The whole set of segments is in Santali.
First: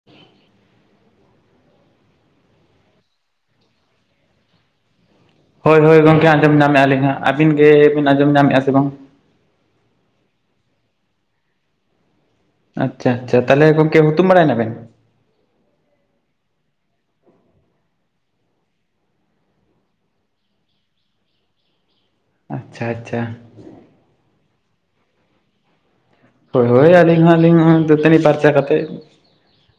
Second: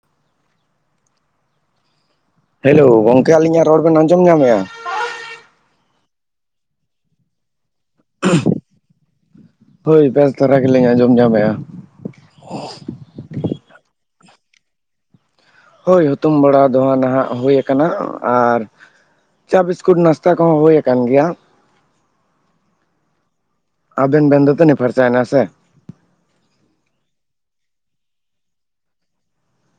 [inaudible] ᱦᱮᱞᱳ ᱜᱚᱝᱠᱮ, ᱟᱹᱞᱤᱧᱟᱜ ᱨᱚᱲ ᱵᱮᱱ ᱟᱸᱡᱚᱢ ᱧᱟᱢᱮᱜᱼᱟ? ᱦᱳᱭ ᱦᱳᱭ ᱜᱚᱝᱠᱮ ᱟᱸᱡᱚᱢ ᱧᱟᱢᱮᱫᱼᱟᱞᱤᱧ ᱦᱟᱸᱜ ᱾ ᱟᱹᱵᱤᱱ ᱜᱮᱵᱤᱱ ᱟᱸᱡᱚᱢ ᱧᱟᱢᱮᱜᱼᱟ ᱥᱮ ᱵᱟᱝ? ᱦᱳᱭ, ᱵᱮᱥ ᱫᱷᱟᱨᱟ ᱜᱮᱞᱤᱧ ᱟᱸᱡᱚᱢ ᱧᱟᱢᱮᱜᱼᱟ ᱾ ᱟᱪᱪᱷᱟ ᱟᱪᱪᱷᱟ, ᱛᱟᱦᱚᱞᱮ ᱜᱚᱝᱠᱮ ᱦᱛᱩᱢ ᱵᱟᱲᱟᱭᱮᱱᱟ ᱵᱮᱱ? ᱦᱳᱭ, ᱦᱩᱛᱩᱢ ᱵᱟᱲᱟ ᱫᱚ ᱱᱟᱦᱜ ᱦᱩᱭ ᱟᱠᱟᱱᱟ ᱟᱨ ᱪᱟ ᱵᱤᱥᱠᱩᱴ ᱱᱟᱥᱛᱟ ᱠᱚᱦᱚᱸ ᱦᱩᱭ ᱟᱠᱟᱱ ᱜᱮᱭᱟ ᱾ ᱟᱪᱪᱷᱟ ᱟᱪᱪᱷᱟ ᱾ ᱟᱵᱮᱱ ᱵᱮᱱ ᱫᱟᱹᱛᱟᱹᱱᱤ ᱯᱷᱚᱨᱪᱟᱭᱮᱱᱟ ᱥᱮ? ᱦᱳᱭ ᱦᱳᱭ, ᱟᱹᱞᱤᱧ ᱦᱚᱸ ᱟᱹᱞᱤᱧ ᱦᱚᱸ ᱫᱟᱹᱛᱟᱹᱱᱤ ᱯᱷᱟᱨᱪᱟ ᱠᱟᱛᱮ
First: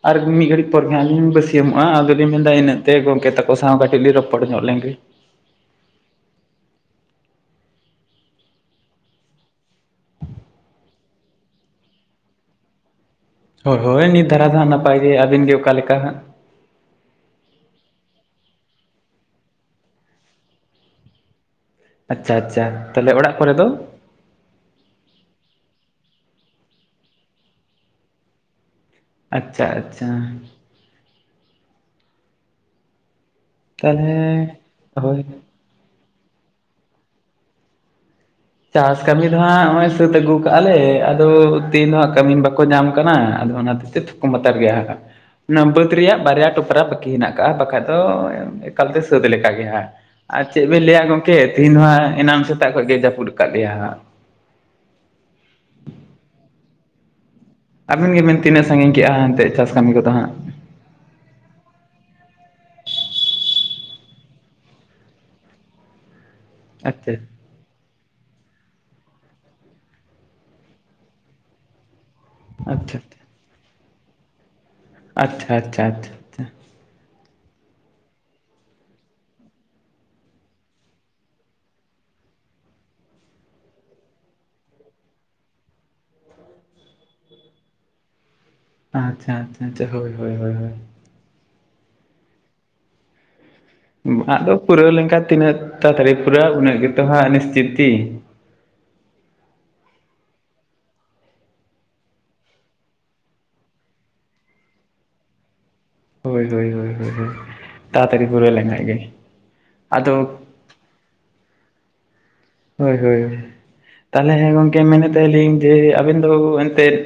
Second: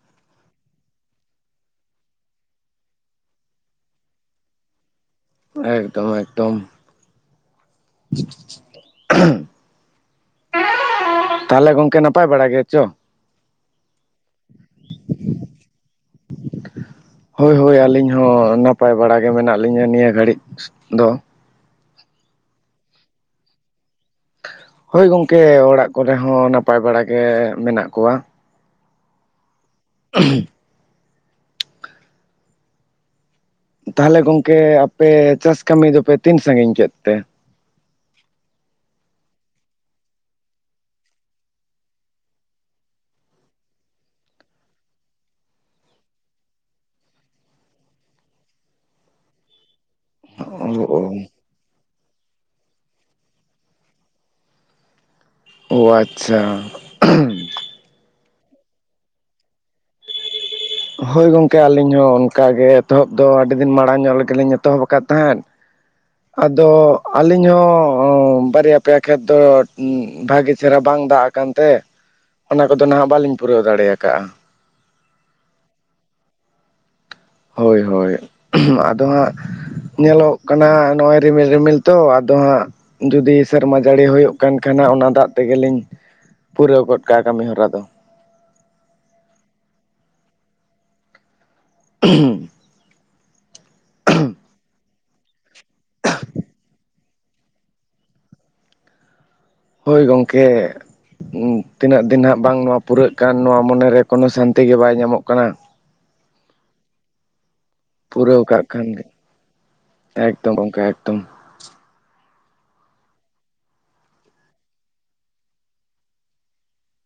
ᱟᱨ ᱢᱤᱫ ᱜᱷᱟᱹᱲᱤᱡ ᱯᱚᱨᱮ ᱦᱟᱸᱜ ᱟᱹᱞᱤᱧ ᱵᱟᱹᱥᱤᱭᱟᱢ ᱟᱫᱚᱞᱤᱧ ᱢᱮᱱᱫᱟ ᱤᱱᱟᱹ ᱚᱠᱛᱮ ᱜᱚᱝᱠᱮ ᱛᱟᱠᱚ ᱥᱟᱶ ᱠᱟᱹᱴᱤᱡ ᱞᱤᱧ ᱨᱚᱯᱚᱲ ᱨᱚᱯᱚᱲ ᱧᱚᱜ ᱞᱮᱱᱜᱮ ᱾ ᱮᱠᱫᱚᱢ ᱮᱠᱫᱚᱢ ᱾ [inaudible] ᱛᱟᱦᱚᱞᱮ ᱜᱚᱝᱠᱮ ᱱᱟᱯᱟᱭ ᱵᱟᱲᱟ ᱜᱮᱭᱟ ᱪᱚ? ᱦᱳᱭ ᱦᱳᱭ ᱱᱤᱛ ᱫᱷᱟᱨᱟ ᱫᱚᱦᱟᱸᱜ ᱱᱟᱯᱟᱭ ᱜᱮ ᱟᱹᱵᱤᱱ ᱜᱮ ᱚᱠᱟᱞᱮ ᱞᱮᱠᱟ ᱦᱟᱸᱜ ᱦᱳᱭ ᱦᱳᱭ ᱟᱹᱞᱤᱧ ᱦᱚᱸ ᱱᱟᱯᱟᱭ ᱵᱟᱲᱟ ᱜᱮ ᱢᱮᱱᱟᱜ ᱞᱤᱧᱟᱹ ᱱᱤᱭᱟᱹ ᱜᱷᱟᱹᱲᱤᱡ ᱫᱚ ᱟᱪᱪᱷᱟ ᱟᱪᱪᱷᱟ ᱛᱟᱦᱚᱞᱮ ᱚᱲᱟᱜ ᱠᱚᱨᱮ ᱫᱚ ᱦᱳᱭ ᱜᱚᱝᱠᱮ ᱚᱲᱟᱜ ᱠᱚᱨᱮ ᱦᱚᱸ ᱱᱟᱯᱟᱭ ᱵᱟᱲᱟ ᱜᱮ ᱢᱮᱱᱟᱜ ᱠᱚᱣᱟ ᱟᱪᱪᱷᱟ ᱟᱪᱪᱷᱟ ᱛᱟᱦᱚᱞᱮ ᱛᱟᱦᱞᱮ ᱜᱚᱝᱠᱮ ᱟᱯᱮ ᱦᱳᱭ ᱪᱟᱥ ᱠᱟᱹᱢᱤ ᱫᱚᱯᱮ ᱛᱤᱱ ᱥᱟᱺᱜᱤᱧ ᱠᱮᱫ ᱛᱮ ᱪᱟᱥ ᱠᱟᱹᱢᱤ ᱫᱚᱦᱟᱸᱜ ᱱᱚᱜᱼᱚᱭ ᱥᱟᱹᱛ ᱟᱹᱜᱩ ᱠᱟᱜᱼᱟᱞᱮ ᱟᱫᱚ ᱛᱮᱤᱱ ᱫᱚ ᱦᱟᱸᱜ ᱠᱟᱹᱢᱤᱱ ᱵᱟᱠᱚ ᱧᱟᱢ ᱠᱟᱱᱟ ᱟᱫᱚ ᱚᱱᱟᱛᱮ ᱛᱠᱚᱛᱟᱨ ᱜᱮᱭᱟ [inaudible] ᱚᱱᱟ ᱵᱟᱹᱫ ᱨᱮᱭᱟᱜ ᱵᱟᱨᱭᱟ ᱴᱚᱯᱨᱟ ᱵᱟᱟᱹᱠᱤ ᱦᱮᱱᱟᱠᱟᱜᱼᱟ ᱵᱟᱠᱷᱟᱡ ᱫᱚ ᱮᱠᱟᱞᱛᱮ ᱥᱟᱹᱛ ᱞᱮ ᱞᱮᱠᱟ ᱜᱮ ᱦᱟᱸ ᱟᱨ ᱪᱮᱫ ᱵᱮᱱ ᱞᱮᱭᱟ ᱚ ᱜᱚᱢᱠᱮ ᱛᱤᱦᱤᱧ ᱫᱚᱟᱸ ᱮᱱᱟᱱ ᱥᱮᱛᱟᱜ ᱠᱷᱚᱡ ᱜᱮ ᱡᱟᱹᱯᱩᱫ ᱠᱟᱫ ᱞᱮᱭᱟ ᱦᱟᱸᱜ ᱚᱦᱚ ᱟᱪᱪᱷᱟ ᱟᱵᱤᱱ ᱜᱮᱵᱮᱱ ᱛᱤᱱᱟᱹᱜ ᱥᱟᱺᱜᱤᱧ ᱠᱮᱜᱼᱟ ᱦᱟᱱᱛᱮ ᱪᱟᱥ ᱠᱟᱹᱢᱤ ᱠᱚᱫᱚ ᱦᱟᱸᱜ ᱦᱳᱭ ᱜᱚᱢᱠᱮ ᱟᱹᱞᱤᱧ ᱦᱚᱸ ᱚᱱᱠᱟ ᱜᱮ ᱮᱛᱚᱦᱚᱵ ᱫᱚ ᱟᱹᱰᱤ ᱫᱤᱱ ᱢᱟᱲᱟᱝ ᱧᱚᱜ ᱨᱮᱜᱮ ᱞᱤᱧ ᱮᱛᱚᱦᱚᱵ ᱟᱠᱟᱫ ᱛᱟᱦᱮᱸᱫ ᱟᱫᱚ ᱟᱪᱪᱷᱟ ᱟᱞᱮ ᱤᱧᱦᱚᱸ ᱦᱚᱸ ᱵᱟᱨᱭᱟ ᱯᱮᱭᱟ ᱠᱷᱮᱛ ᱫᱚ ᱵᱷᱟᱜᱤ ᱪᱮᱦᱨᱟ ᱵᱟᱝ ᱫᱟᱜ ᱟᱠᱟᱱ ᱛᱮ ᱚᱱᱟ ᱠᱚᱫᱚ ᱟᱪᱪᱷᱟ ᱦᱟᱜ ᱵᱟᱞᱤᱧ ᱯᱩᱨᱟᱹᱣ ᱫᱟᱲᱮᱭᱟᱠᱟᱜᱼᱟ ᱟᱪᱪᱷᱟ ᱟᱪᱪᱷᱟ ᱟᱪᱪᱷᱟ ᱦᱳᱭ ᱦᱳᱭ ᱟᱫᱚ ᱦᱟᱸᱜ ᱧᱮᱞᱚᱜ ᱠᱟᱱᱟ ᱱᱚᱜᱚᱼᱭ ᱨᱤᱢᱤᱞ ᱨᱤᱢᱤᱞ ᱛᱚ ᱟᱫᱚ ᱦᱟᱸᱜ ᱡᱩᱫᱤ ᱥᱮᱨᱢᱟ ᱡᱟᱹᱲᱤ ᱦᱩᱭᱩᱜ ᱠᱟᱱ ᱠᱷᱟᱱ ᱚᱱᱟ ᱫᱟᱜ ᱛᱮᱜᱮᱞᱤᱧ- ᱯᱩᱨᱟᱹᱣ ᱜᱚᱫ ᱠᱟᱜ ᱠᱟᱹᱢᱤ ᱦᱚᱨᱟ ᱫᱚ ᱟᱪᱪᱷᱟ ᱟᱪᱪᱷᱟ ᱪᱚ ᱦᱳᱣ ᱦᱳᱣ ᱦᱩᱸ [unintelligible] ᱟᱜᱫᱚ ᱯᱩᱨᱟᱹᱣ ᱞᱮᱱᱠᱷᱟᱡ ᱛᱤᱱᱟᱹᱜ ᱛᱟᱲᱟᱛᱟᱲᱤ ᱯᱩᱨᱟᱹᱜ ᱩᱱᱟᱹᱜ ᱜᱮᱛᱚ ᱦᱟᱸᱜ ᱱᱤᱥᱪᱤᱛᱤ ᱦᱳᱭ ᱜᱚᱢᱠᱮ ᱛᱤᱱᱟᱹᱜ ᱫᱤᱱ ᱦᱟᱸᱜ ᱵᱟᱝ ᱱᱚᱣᱟ ᱯᱩᱨᱟᱹᱜ ᱠᱟᱱ ᱱᱚᱣᱟ ᱢᱚᱱᱮᱨᱮ ᱠᱳᱱᱳ ᱥᱟᱱᱛᱤ ᱜᱮ ᱵᱟᱭ ᱧᱟᱢᱚᱜ ᱠᱟᱱᱟ ᱦᱳᱭ ᱦᱳᱭ ᱦᱳᱭ ᱦᱳᱭ ᱦᱳᱭ ᱛᱟᱲᱟ ᱛᱟᱹᱨᱤ ᱯᱩᱨᱟᱹᱣ ᱵᱩᱨᱚᱭ ᱞᱮᱠᱷᱟᱭ ᱜᱮ ᱟᱫᱚ ᱫᱚᱢ ᱚᱱᱠᱟ ᱮᱠᱫᱚᱢ ᱦᱳᱭ ᱦᱳᱭ ᱛᱟᱦᱚᱞᱮ ᱜᱚᱝᱠᱮ ᱢᱮᱱᱮᱫ ᱛᱟᱦᱮᱞᱤᱧ ᱡᱮ ᱟᱹᱵᱮᱱ ᱫᱚ ᱮᱱᱛᱮᱫ-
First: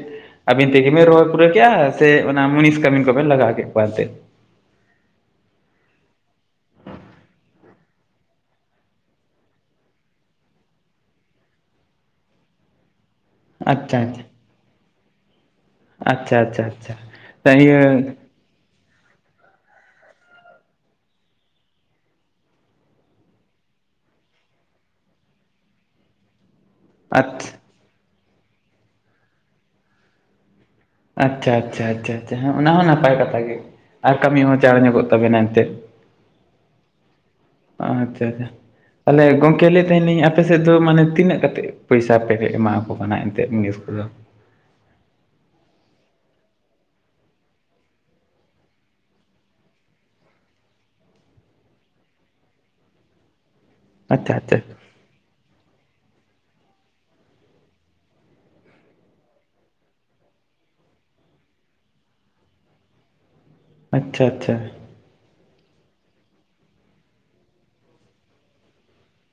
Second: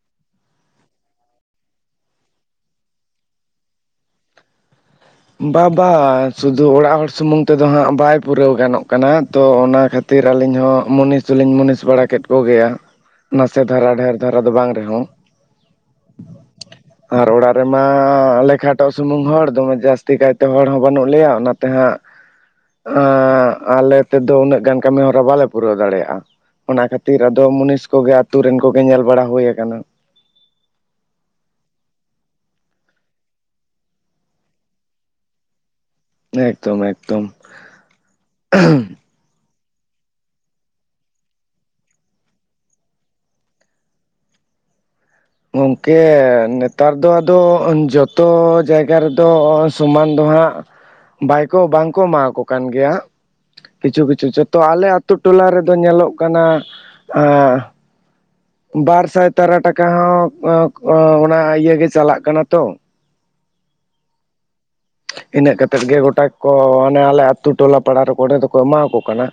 ᱟᱹᱵᱤᱱ ᱛᱮᱜᱮ ᱵᱤᱱ ᱨᱚᱦᱚᱭ ᱯᱩᱨᱟᱹ ᱠᱮᱼᱟ ᱥᱮ ᱚᱱᱟ ᱢᱩᱱᱤᱥ ᱠᱟᱹᱢᱤᱱ ᱠᱚᱵᱮᱱ ᱞᱟᱜᱟᱣ ᱠᱮᱫ ᱠᱚᱣᱟ ᱮᱱᱛᱮᱫ ᱵᱟᱵᱟ ᱥᱩᱫᱩ ᱚᱲᱟᱜ ᱦᱚᱲ ᱥᱩᱢᱩᱝ ᱛᱮᱫᱚ ᱦᱟᱸᱜ ᱵᱟᱭ ᱯᱩᱨᱟᱹᱣ ᱜᱟᱱᱚᱜ ᱠᱟᱱᱟ ᱛᱚ ᱚᱱᱟ ᱠᱷᱟᱹᱛᱤᱨ ᱠᱷᱟᱹᱛᱤᱨ ᱟᱹᱞᱤᱧ ᱦᱚᱸ ᱢᱩᱱᱤᱥ ᱫᱚᱞᱤᱧ ᱢᱩᱱᱤᱥ ᱵᱟᱲᱟ ᱠᱮᱫ ᱠᱚᱜᱮᱭᱟ ᱱᱟᱥᱮ ᱫᱷᱟᱨᱟ ᱟᱪᱪᱷᱟ ᱰᱷᱮᱨ ᱫᱷᱟᱨᱟ ᱫᱚ ᱵᱟᱝ ᱨᱮᱦᱚᱸ ᱟᱪᱪᱷᱟ ᱟᱪᱪᱷᱟ ᱟᱪᱪᱷᱟ ᱟᱨ ᱚᱲᱟᱜ ᱤᱭᱟᱹ ᱨᱮᱢᱟ ᱟᱞᱮ ᱠᱷᱟᱴᱚᱜ ᱥᱩᱢᱩᱝ ᱦᱚᱲ ᱫᱚᱢᱮ ᱡᱟᱹᱥᱛᱤ ᱪᱮᱠᱟᱭᱛᱮ ᱦᱚᱲ ᱦᱚᱸ ᱵᱟᱹᱱᱩᱜ ᱞᱮᱭᱟ ᱚᱱᱟᱛᱮ ᱦᱟᱸᱜ ᱟᱸᱻ ᱟᱞᱮ ᱛᱮᱫᱚ ᱩᱱᱟᱹᱜ ᱜᱟᱱ ᱠᱟᱹᱢᱤ ᱦᱚᱨᱟ ᱵᱟᱞᱮ ᱯᱩᱨᱟᱹᱣ ᱫᱟᱲᱮᱭᱟᱜᱼᱟ ᱚᱱᱟ ᱠᱷᱟᱹᱛᱤᱨ ᱟᱫᱚ ᱟᱪᱪᱷᱟ ᱢᱩᱱᱤᱥ ᱠᱚᱜᱮ ᱟᱛᱩ ᱨᱮᱱ ᱠᱚᱜᱮ ᱧᱮᱞ ᱵᱟᱲᱟ ᱦᱩᱭ ᱟᱠᱟᱱᱟ ᱟᱪᱪᱷᱟ ᱟᱪᱪᱷᱟ ᱟᱪᱪᱷᱟ ᱚᱱᱟ ᱦᱚᱸ ᱱᱟᱯᱟᱭ ᱠᱟᱛᱷᱟ ᱜᱮ ᱟᱨ ᱠᱟᱹᱢᱤ ᱦᱚᱸ ᱪᱟᱲᱮᱸ ᱧᱚᱜᱚᱺ ᱛᱟᱵᱮᱱᱟ ᱮᱱᱛᱮ ᱮᱠᱫᱚᱢ ᱮᱠᱫᱚᱢ ᱟᱪᱪᱷᱟ ᱟᱪᱪᱷᱟ ᱛᱟᱦᱚᱞᱮ ᱜᱚᱝᱠᱮ ᱞᱟᱹᱭᱮᱫ ᱛᱟᱦᱮᱱᱟᱹᱧ ᱟᱯᱮ ᱥᱮᱫ ᱫᱚ ᱢᱟᱱᱮ ᱛᱤᱱᱟᱹᱜ ᱠᱟᱛᱮᱫ ᱯᱚᱭᱥᱟ ᱯᱮ ᱮᱢᱟᱠᱚ ᱠᱟᱱᱟ ᱮᱱᱛᱮᱫ ᱡᱤᱱᱤᱥ ᱠᱚᱫᱚ ᱜᱚᱢᱠᱮ ᱱᱮᱛᱟᱨ ᱫᱚ ᱟᱫᱚ ᱡᱚᱛᱚ ᱡᱟᱭᱜᱟ ᱨᱮᱫᱚ ᱥᱚᱢᱟᱱ ᱫᱚ ᱦᱟᱸᱜ ᱵᱟᱭᱠᱚ ᱵᱟᱝᱠᱚ ᱮᱢᱟᱠᱚ ᱠᱟᱱ ᱜᱮᱭᱟ, ᱠᱤᱪᱷᱩ ᱠᱤᱪᱷᱩ ᱟᱪᱪᱷᱟ ᱟᱪᱪᱷᱟ ᱡᱚᱛᱚ ᱟᱞᱮ ᱟᱹᱛᱩ ᱴᱚᱞᱟ ᱨᱮᱫᱚ ᱧᱮᱞᱚᱜ ᱠᱟᱱᱟ ᱵᱟᱨ ᱥᱟᱭ ᱛᱟᱨᱟ ᱴᱟᱠᱟ ᱚᱱᱟ ᱦᱚᱸ ᱜᱮ ᱪᱟᱞᱟᱜ ᱠᱟᱱᱟ ᱛᱚ, ᱟᱪᱪᱷᱟ ᱟᱪᱪᱷᱟ ᱤᱱᱟᱹᱜ ᱠᱟᱛᱮᱫ ᱜᱮ ᱜᱚᱴᱟ ᱠᱚ ᱚᱱᱮ ᱟᱞᱮ ᱟᱹᱛᱩ ᱴᱚᱞᱟ ᱯᱟᱲᱟ ᱨᱮ ᱚᱸᱰᱮ ᱫᱚᱠᱚ ᱮᱢᱟᱠᱚ ᱠᱟᱱᱟ᱾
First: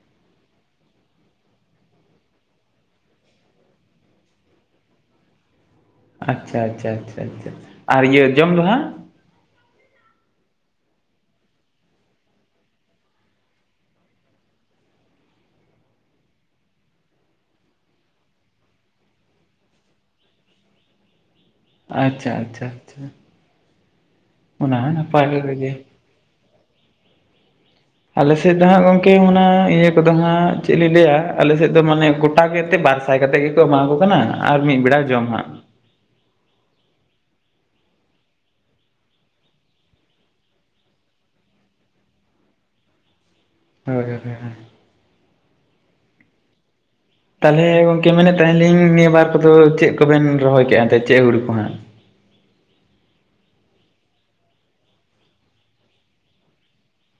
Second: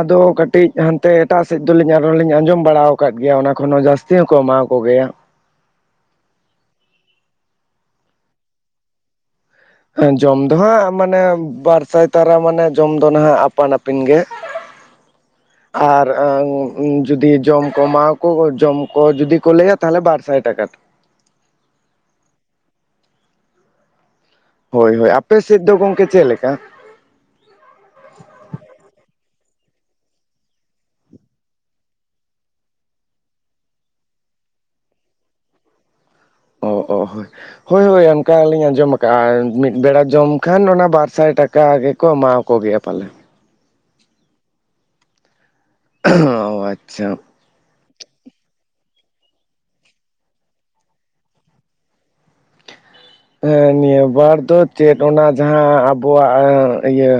ᱟᱫᱚ ᱠᱟᱹᱴᱤᱡ ᱦᱟᱱᱛᱮ ᱮᱴᱟᱜ ᱥᱮᱫ ᱫᱚᱞᱤᱧ ᱟᱨᱚᱸ ᱞᱤᱧ ᱟᱸᱡᱚᱢ ᱵᱟᱲᱟ ᱟᱠᱟᱫ ᱜᱮᱭᱟ ᱚᱱᱟ ᱠᱷᱚᱱᱚᱱ ᱦᱚᱸ ᱡᱟᱹᱥ ᱛᱤ ᱦᱚᱸᱠᱚ ᱮᱢᱟᱣ ᱠᱚ ᱜᱮᱭᱟ᱾ ᱟᱪᱪᱷᱟ ᱟᱪᱪᱷᱟ ᱟᱪᱪᱷᱟ ᱟᱨ ᱤᱭᱟᱹ ᱡᱚᱢ ᱫᱚ ᱦᱟᱸᱜ, ᱮ ᱡᱚᱢ ᱫᱚ ᱦᱟᱸᱜ ᱢᱟᱱᱮ ᱵᱟᱨ ᱥᱟᱭ ᱛᱟᱨᱟ ᱢᱟᱱᱮ ᱡᱚᱢ ᱫᱚ ᱱᱟᱦᱟᱜ ᱟᱯᱟᱱ ᱟᱹᱯᱤᱱ ᱜᱮ᱾ [unintelligible] ᱟᱨ ᱡᱩᱫᱤ ᱡᱚᱢ ᱠᱚ ᱮᱢᱢᱟᱠᱚ ᱡᱚᱢ ᱠᱚ ᱡᱩᱫᱤ ᱠᱚ ᱞᱟᱹᱭᱟ ᱛᱟᱦᱚᱞᱮ ᱵᱟᱨ ᱥᱟᱭ ᱴᱟᱠᱟ᱾ ᱟᱪᱪᱷᱟ ᱟᱪᱪᱷᱟ ᱟᱪᱪᱷᱟ ᱚᱱᱟ ᱦᱚᱸ ᱦᱳᱭ ᱦᱳᱭ ᱟᱯᱮ ᱱᱟᱯᱟᱭ ᱥᱮᱫ ᱜᱮ ᱫᱚ ᱜᱚᱢᱠᱮ ᱪᱮᱫ ᱞᱮᱠᱟ? ᱟᱞᱮᱥᱮᱫ ᱫᱚ ᱦᱟᱸᱜ ᱜᱚᱝᱠᱮ ᱚᱱᱟ ᱤᱭᱟᱹ ᱠᱚᱫᱚ ᱦᱟᱸᱜ ᱪᱮᱫ ᱞᱤᱧ ᱞᱟᱹᱭᱟ ᱟᱞᱮᱥᱮᱫ ᱫᱚ ᱢᱟᱱᱮ ᱜᱚᱴᱟᱜᱮ ᱛᱮ ᱵᱟᱨ ᱥᱟᱭ ᱠᱟᱛᱮᱫ ᱜᱮᱠᱚ ᱮᱢᱟ ᱠᱚ ᱠᱟᱱᱟ ᱟᱨ ᱢᱤᱫ ᱵᱮᱲᱟ ᱡᱚᱢ ᱦᱟᱸᱜ᱾ ᱚ ᱚ ᱦᱳᱭ ᱦᱳᱭ ᱚᱱᱠᱟᱞᱤᱧ ᱟᱸᱡᱚᱢ ᱟᱠᱟᱜᱼᱟ ᱢᱤᱫ ᱵᱮᱲᱟ ᱡᱚᱢ ᱠᱷᱟᱱ ᱚᱱᱟ ᱵᱟᱨ ᱥᱟᱭ ᱴᱟ ᱠᱟ ᱜᱮᱠᱚ ᱮᱢᱟᱣᱟ ᱠᱚᱜᱮᱭᱟ ᱯᱟᱞᱮ᱾ ᱦᱳᱭ ᱦᱳᱭ ᱦᱚᱸ ᱟᱪᱪᱷᱟ ᱛᱟᱞᱦᱮ ᱜᱚᱝᱠᱮ ᱢᱮᱱᱮᱫ ᱛᱟᱸᱦᱮᱱ ᱞᱤᱧ ᱱᱤᱭᱟᱹ ᱵᱟᱨ ᱠᱚᱫᱚ ᱪᱮᱫ ᱠᱚᱵᱤᱱ ᱨᱚᱦᱚᱭ ᱠᱮᱫᱼᱟ ᱮᱱᱛᱮ ᱪᱮᱫ ᱦᱩᱲᱩ ᱠᱚ ᱦᱟᱸᱜ? ᱦᱮᱸ ᱱᱤᱭᱟᱹ ᱵᱟᱨ ᱫᱚ ᱪᱮᱫ ᱚᱱᱟ ᱡᱟᱦᱟᱸ ᱟᱵᱚᱣᱟᱜ ᱤᱭᱟᱹ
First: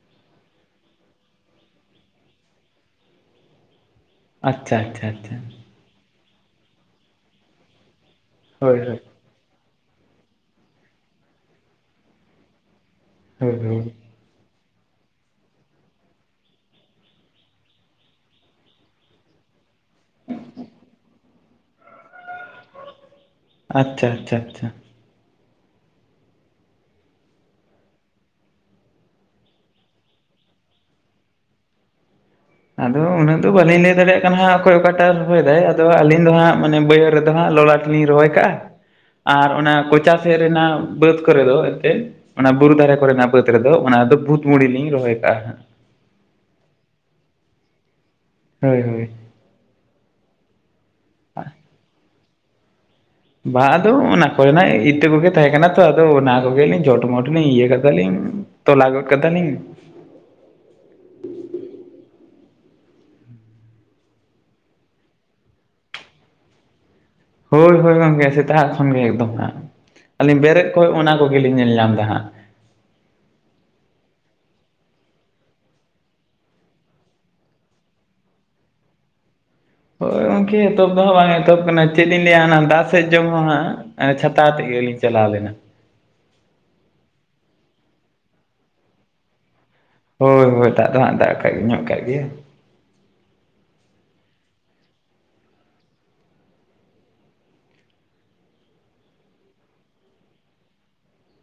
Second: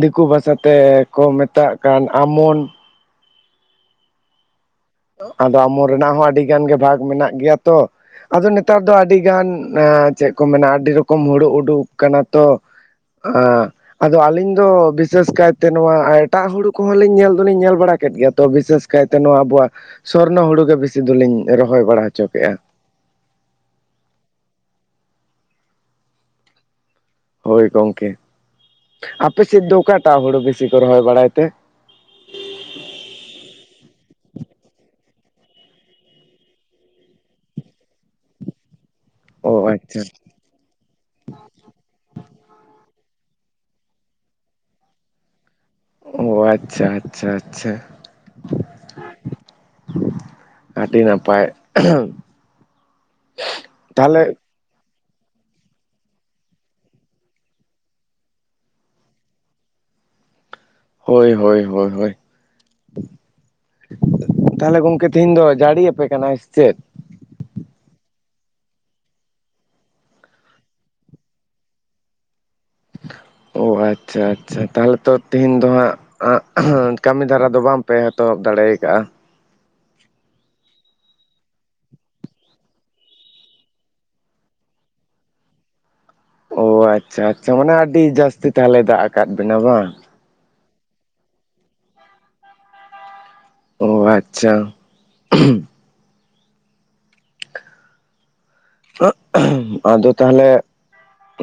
ᱫᱤᱠᱩ ᱵᱷᱟᱥᱟ ᱛᱮᱠᱚ ᱢᱮᱛᱟᱜ ᱠᱟᱱ ᱟᱢᱳᱱ, ᱟᱪᱪᱷᱟ ᱟᱪᱪᱷᱟ ᱟᱪᱪᱷᱟ ᱟᱫᱚ ᱟᱢᱚ ᱨᱮᱱᱟᱜ ᱦᱚᱸ ᱟᱹᱰᱤ ᱜᱟᱱ ᱜᱮ ᱵᱷᱟᱜᱽ ᱢᱮᱱᱟᱜ ᱜᱮᱭᱟ ᱛᱚ ᱟᱫᱚ ᱦᱳᱭ ᱱᱮᱛᱟᱨ ᱫᱚ ᱦᱳᱭ ᱟᱹᱰᱤ ᱟᱹᱰᱤ ᱜᱟᱱ ᱪᱮᱫ ᱠᱚ ᱢᱮᱱᱟ ᱟᱹᱰᱤ ᱨᱚᱠᱚᱢ ᱦᱩᱲᱩ ᱩᱰᱩᱠ ᱟᱠᱟᱱᱟ ᱛᱚ᱾ [unintelligible] ᱟᱫᱚ ᱟᱹᱞᱤᱧ ᱫᱚ ᱵᱤᱥᱮᱥ ᱠᱟᱭᱛᱮ ᱱᱚᱣᱟ ᱮᱴᱟᱜ ᱦᱩᱲᱩ ᱠᱚᱦᱚᱸᱤᱧ ᱧᱮᱞ ᱫᱚᱞᱤᱧ ᱧᱮᱞ ᱵᱟᱲᱟ ᱠᱮᱫ ᱜᱮᱭᱟ ᱛᱚ ᱵᱤᱥᱮᱥ ᱠᱟᱭᱛᱮ ᱱᱚᱣᱟ ᱟᱵᱚᱣᱟᱜ ᱥᱚᱨᱱᱚ ᱦᱩᱲᱩ ᱜᱮ ᱵᱮᱥᱤ ᱫᱚᱞᱤᱧ ᱨᱚᱦᱚᱭ ᱵᱟᱲᱟ ᱦᱚᱪᱚ ᱠᱮᱜᱼᱟ᱾ ᱟᱪᱪᱷᱟ ᱟᱪᱪᱷᱟ ᱟᱪᱷᱟ ᱦᱳᱭ ᱜᱚᱝᱠᱮ᱾ ᱟᱯᱮ ᱥᱮᱫ ᱫᱚ ᱚᱠᱟᱴᱟᱜ ᱦᱩᱲᱩ ᱵᱮᱥᱤ ᱠᱚ ᱨᱚᱦᱚᱭ ᱵᱟᱲᱟᱭ ᱛᱮ? ᱟᱫᱚ ᱩᱱᱟᱹᱜ ᱫᱚ ᱵᱟᱟᱹᱞᱤᱧ ᱞᱟᱹᱭ ᱫᱟᱲᱮᱭᱟᱜ ᱠᱟᱱᱟ ᱦᱟᱸᱜ ᱚᱠᱚᱭ ᱚᱠᱟᱴᱟᱜ ᱨᱚᱦᱚᱭᱮᱫᱟᱭ ᱟᱫᱚ ᱟᱹᱞᱤᱧ ᱫᱚ ᱦᱟᱸᱜ ᱢᱟᱱᱮ ᱵᱟᱹᱭᱦᱟᱹᱲ ᱨᱮᱫᱚ ᱦᱟᱸᱜ ᱞᱚᱞᱟᱴ ᱫᱚᱞᱤᱧ ᱨᱚᱦᱚᱭ ᱠᱟᱜᱼᱟ᱾ [inaudible] ᱟᱨ ᱚᱱᱟ ᱟᱪᱪᱷᱟ ᱠᱚᱪᱟ ᱥᱮᱫ ᱨᱮᱱᱟᱜ ᱵᱟᱹᱫᱽ ᱠᱚᱨᱮ ᱫᱚ ᱮᱠᱮᱱ ᱚᱱᱟ ᱵᱩᱨᱩ ᱫᱟᱨᱮ ᱠᱚᱨᱮᱱᱟᱜ ᱵᱟᱹᱫᱽ ᱨᱮᱫᱚ ᱚᱱᱟᱫᱚ ᱵᱷᱩᱛ ᱢᱩᱰᱤ ᱞᱤᱧ ᱨᱚᱦᱚᱭ ᱠᱟᱜᱼᱟ ᱱᱟᱦᱟᱸᱜ᱾ ᱚ ᱟᱪᱪᱷᱟ ᱟᱪᱪᱷᱟ ᱟᱪᱪᱷᱟ ᱦᱳᱭ ᱦᱳᱭ ᱟᱹᱰᱤ ᱱᱟᱯᱟᱭ ᱵᱟ ᱟᱫᱚ ᱛᱟᱦᱚᱞᱮ ᱚᱱᱟ ᱠᱚᱨᱮᱱᱟᱜ ᱤᱛᱟᱹ ᱠᱚᱜᱮ ᱛᱟᱦᱮᱸ ᱠᱟᱱᱟ ᱛᱚ ᱟᱫᱚ ᱚᱱᱟ ᱠᱚᱜᱮ ᱞᱤᱧ ᱪᱚᱴ ᱢᱚᱴ ᱞᱤᱧ ᱤᱭᱟᱹ ᱠᱟᱫᱟᱞᱤᱧ ᱛᱚᱞᱟᱜᱚᱫ ᱠᱟᱫᱟᱞᱤᱧ᱾ ᱦᱳᱭ ᱦᱳᱭ ᱦᱳᱭ ᱦᱳᱭ ᱛᱟᱸᱦᱚᱞᱮ ᱜᱚᱝᱠᱮ ᱛᱦᱮᱧ ᱫᱚ ᱡᱟᱹᱲᱤᱭᱟ ᱟᱯᱮ ᱠᱟᱱᱟᱭ ᱥᱮᱪᱮᱫ? ᱦᱳᱭ ᱦᱳᱭ ᱜᱚᱢᱠᱮ ᱥᱮᱛᱟᱜ ᱠᱷᱚᱱ ᱜᱮ ᱮᱠᱫᱚᱢ ᱦᱟᱸᱜ, ᱟᱹᱞᱤᱧ ᱵᱮᱨᱮᱫ ᱠᱷᱚᱱ ᱚᱱᱟ ᱠᱚᱜᱮᱞᱤᱧ ᱧᱮᱞ ᱧᱟᱢ ᱮᱫᱟ ᱦᱟᱸᱜ᱾ ᱚ ᱟᱪᱪᱷᱟ ᱟᱪᱪᱷᱟ ᱛᱟᱦᱞᱮ ᱛᱚ ᱛᱮᱦᱮᱧ ᱫᱚ ᱦᱟᱸᱜ, ᱠᱟᱹᱢᱤ ᱫᱷᱟᱨᱟ ᱫᱚ ᱵᱟᱝᱯᱮ ᱮᱛᱚᱦᱚᱵ ᱫᱟᱲᱮ ᱟᱠᱟᱜᱼᱟ? ᱦᱳᱭ ᱜᱚᱢᱠᱮ ᱮᱛᱚᱦᱚᱵ ᱫᱚᱦᱟᱸᱜ ᱵᱟᱝ ᱮᱛᱚᱦᱚᱵ ᱟᱠᱟᱱᱟ ᱪᱮᱫ ᱤᱧ ᱞᱟᱹᱭᱟ ᱚᱱᱟ ᱫᱟᱜ ᱥᱮᱫ ᱡᱚᱢ ᱦᱚᱸ ᱦᱟᱸᱜ, ᱮᱸ ᱟᱪᱷᱟᱛᱟ ᱟᱛᱮ ᱜᱮ ᱞᱤᱧ ᱪᱟᱞᱟᱣ ᱞᱮᱱᱟ᱾ ᱚ ᱟᱪᱪᱷᱟ ᱟᱪᱪᱷᱟ ᱢᱟᱱᱮ ᱟᱹᱰᱤ ᱡᱟᱹᱥᱛᱤ ᱛᱟᱦᱟᱞᱮ ᱫᱟᱜ ᱟᱠᱟᱫ ᱵᱤᱱᱟ ᱵᱟᱝ? ᱦᱳᱭ ᱦᱳᱭ ᱫᱟᱜ ᱫᱚ ᱦᱟᱸᱜ ᱫᱟᱜ ᱟᱠᱟᱜ ᱧᱚᱜ ᱠᱟᱜ ᱜᱮᱭᱟ᱾ ᱚ ᱟᱪᱪᱷᱟ [unintelligible] ᱟᱫᱚ ᱛᱟᱦᱚᱞᱮ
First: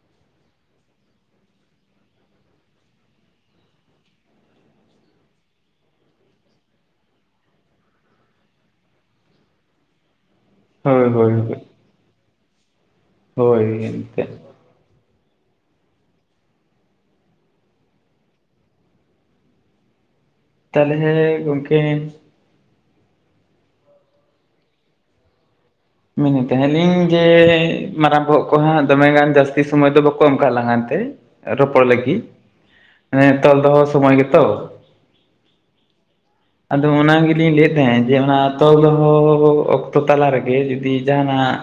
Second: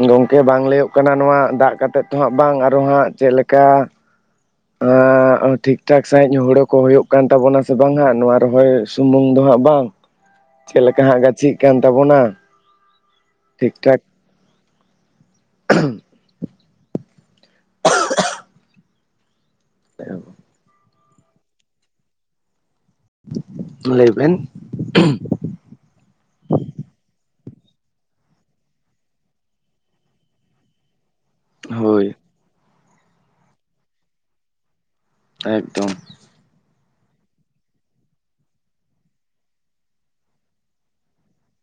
ᱜᱚᱝᱠᱮ ᱵᱟᱝ ᱞᱟᱹᱭᱚᱜ ᱠᱟᱱᱟ ᱱᱚᱣᱟ ᱫᱟᱜ ᱠᱟᱛᱮᱫ ᱛᱚ ᱦᱟᱸᱜ ᱵᱟᱝ ᱟᱨᱚ ᱦᱟᱸᱜ ᱪᱮᱫ ᱞᱮᱠᱟ ᱟᱸᱻᱟᱸ ᱴᱷᱤᱠ ᱴᱷᱟᱠ ᱥᱟᱺᱦᱤᱡ ᱦᱩᱲᱳ ᱠᱚ ᱦᱩᱭᱩᱜ ᱠᱟᱱ ᱛᱟᱵᱚᱱᱟ ᱥᱮ ᱵᱟᱝ ᱦᱟᱸᱜ ᱱᱚᱣᱟ ᱨᱚᱦᱚᱭ ᱥᱩᱢᱩᱝ ᱫᱚ ᱦᱟᱸᱜ ᱵᱟᱝ ᱪᱮᱫ ᱞᱮᱠᱟ ᱦᱳᱭ ᱦᱟᱸᱜ ᱦᱳᱭ ᱜᱟᱹᱪᱷᱤᱜ ᱦᱳᱭ ᱠᱟᱱ ᱛᱟᱵᱚᱱᱟ᱾ ᱴᱷᱤᱠ ᱦᱳᱭ ᱴᱷᱟᱠ ᱮᱱᱛᱮᱜ [unintelligible] ᱛᱟᱦᱞᱮ ᱦᱮᱸ ᱜᱚᱝᱠᱮ ᱞᱟᱹᱭ ᱵᱮᱱ? ᱢᱮᱱᱮᱫ ᱛᱟᱦᱮᱸᱱ ᱞᱤᱧ ᱡᱮ ᱢᱟᱨᱟᱝ ᱵᱚᱦᱚᱜ ᱠᱚ ᱦᱟᱸᱜ ᱫᱚᱢᱮ ᱜᱟᱱ ᱡᱟᱹᱥᱛᱤ ᱥᱚᱢᱚᱭ ᱫᱚ ᱵᱟᱠᱚ ᱮᱢ ᱠᱟᱜ ᱞᱟᱸᱜᱼᱟ ᱮᱱᱛᱮᱜ ᱨᱚᱯᱚᱲ ᱦᱳᱭ ᱞᱟᱹᱜᱤᱫ ᱛᱚᱞ ᱫᱚᱦᱚ ᱥᱚᱢᱚᱭ ᱜᱮᱛᱚ ᱮᱠᱫᱚᱢ ᱟᱫᱚ ᱚᱱᱟ ᱜᱮᱞᱤᱧ ᱞᱟᱹᱭᱮᱫ ᱛᱟᱦᱮᱸᱫ ᱡᱮ ᱚᱱᱟ ᱛᱚᱞ ᱫᱚᱦᱚ ᱚᱠᱛᱚ ᱛᱟᱞᱟ ᱨᱮᱜᱮ ᱡᱩ ᱫᱤ ᱡᱟᱦᱟᱱᱟᱜ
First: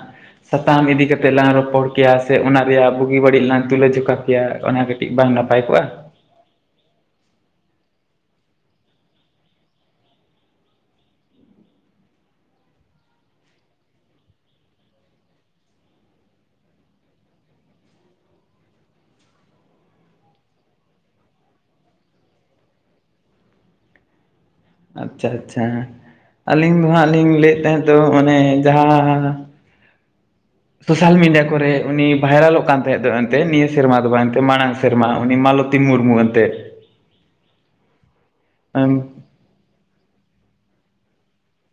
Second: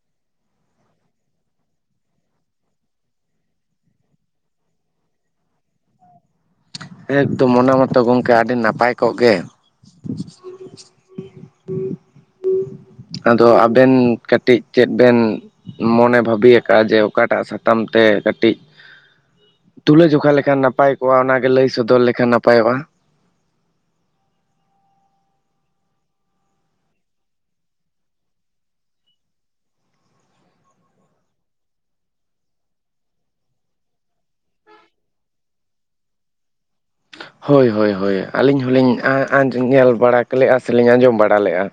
ᱥᱟᱛᱟᱢ ᱤᱫᱤ ᱠᱟᱛᱮᱜ ᱞᱟᱝ ᱨᱚᱯᱚᱲ ᱠᱮᱭᱟ ᱥᱮ ᱚᱱᱟ ᱨᱮᱭᱟᱜ ᱵᱩᱜᱤ ᱵᱟᱹᱲᱤᱡ ᱞᱟᱝ ᱛᱩᱞᱟᱹ ᱡᱚᱠᱷᱟ ᱠᱮᱭᱟ ᱚᱱᱟ ᱠᱟᱹᱴᱤᱡ ᱠᱟᱹᱴᱤᱡ ᱵᱟᱝ ᱱᱟᱯᱟᱭ ᱠᱚᱜᱼᱟ? ᱮᱠᱫᱚᱢ ᱢᱚᱱᱟ ᱢᱚᱛᱚ ᱜᱚᱝᱠᱮ ᱟᱹᱰᱤ ᱱᱟᱯᱟᱭ ᱠᱚᱜ ᱜᱮ ᱟᱫᱚ ᱟᱵᱮᱱ ᱠᱟᱹᱴᱤᱡ ᱪᱮᱫ ᱵᱮᱱ? ᱢᱚᱱᱮ ᱵᱷᱟᱹᱵᱤᱭᱟ ᱟᱠᱟᱫᱼᱟ ᱡᱮ ᱚᱠᱟᱴᱟᱜ ᱥᱟᱛᱟᱢ ᱛᱮ ᱠᱟᱹᱴᱤᱡ? ᱛᱩᱞᱟᱹ ᱡᱚᱠᱷᱟ ᱞᱮᱠᱷᱟᱱ ᱱᱟᱯᱟᱭ ᱠᱚᱜᱼᱟ ᱚᱱᱟᱜᱮ ᱞᱟᱹᱭ ᱥᱚᱫᱚᱨ ᱞᱮᱠᱷᱟᱱ ᱱᱟᱯᱟᱭ ᱚᱜᱼᱟ ᱟᱪᱪᱷᱟ ᱟᱪᱷᱟ ᱟᱹᱞᱤᱧ ᱫᱚ ᱦᱟᱸᱜ ᱞᱤᱧ ᱞᱟᱹᱭᱮᱫ ᱛᱟᱦᱮᱸ ᱫᱚ ᱚᱱᱮ ᱡᱟᱦᱟᱸ ᱥᱳᱥᱟᱞ ᱢᱤᱰᱤᱭᱟ ᱠᱚᱨᱮ ᱩᱱᱤ ᱵᱷᱟᱭᱨᱟᱞᱚᱜ ᱠᱟᱱ ᱛᱟᱦᱮᱸᱫ ᱫᱚ ᱮᱱᱛᱮᱫ ᱱᱤᱭᱟᱹ ᱥᱮᱨᱢᱟ ᱫᱚ ᱵᱟᱝ ᱮᱱᱛᱮ ᱢᱟᱲᱟᱝ ᱥᱮ ᱥᱮᱨᱢᱟ ᱩᱱᱤ ᱢᱟᱞᱚᱛᱤ ᱢᱩᱨᱢᱩ ᱮᱱᱛᱮᱫ ᱦᱳᱭ ᱦᱳᱭ ᱦᱳᱭ ᱟᱹᱞᱤᱧ ᱦᱚᱞᱤᱧ ᱟᱸᱻᱟᱸᱻ ᱟᱸᱡᱚ ᱧᱮᱞ ᱵᱟᱲᱟ ᱠᱮᱞᱮᱜᱼᱟ ᱥᱮᱞᱤᱧ ᱟᱸᱡᱚᱢ ᱵᱟᱲᱟ ᱞᱮᱫᱼᱟ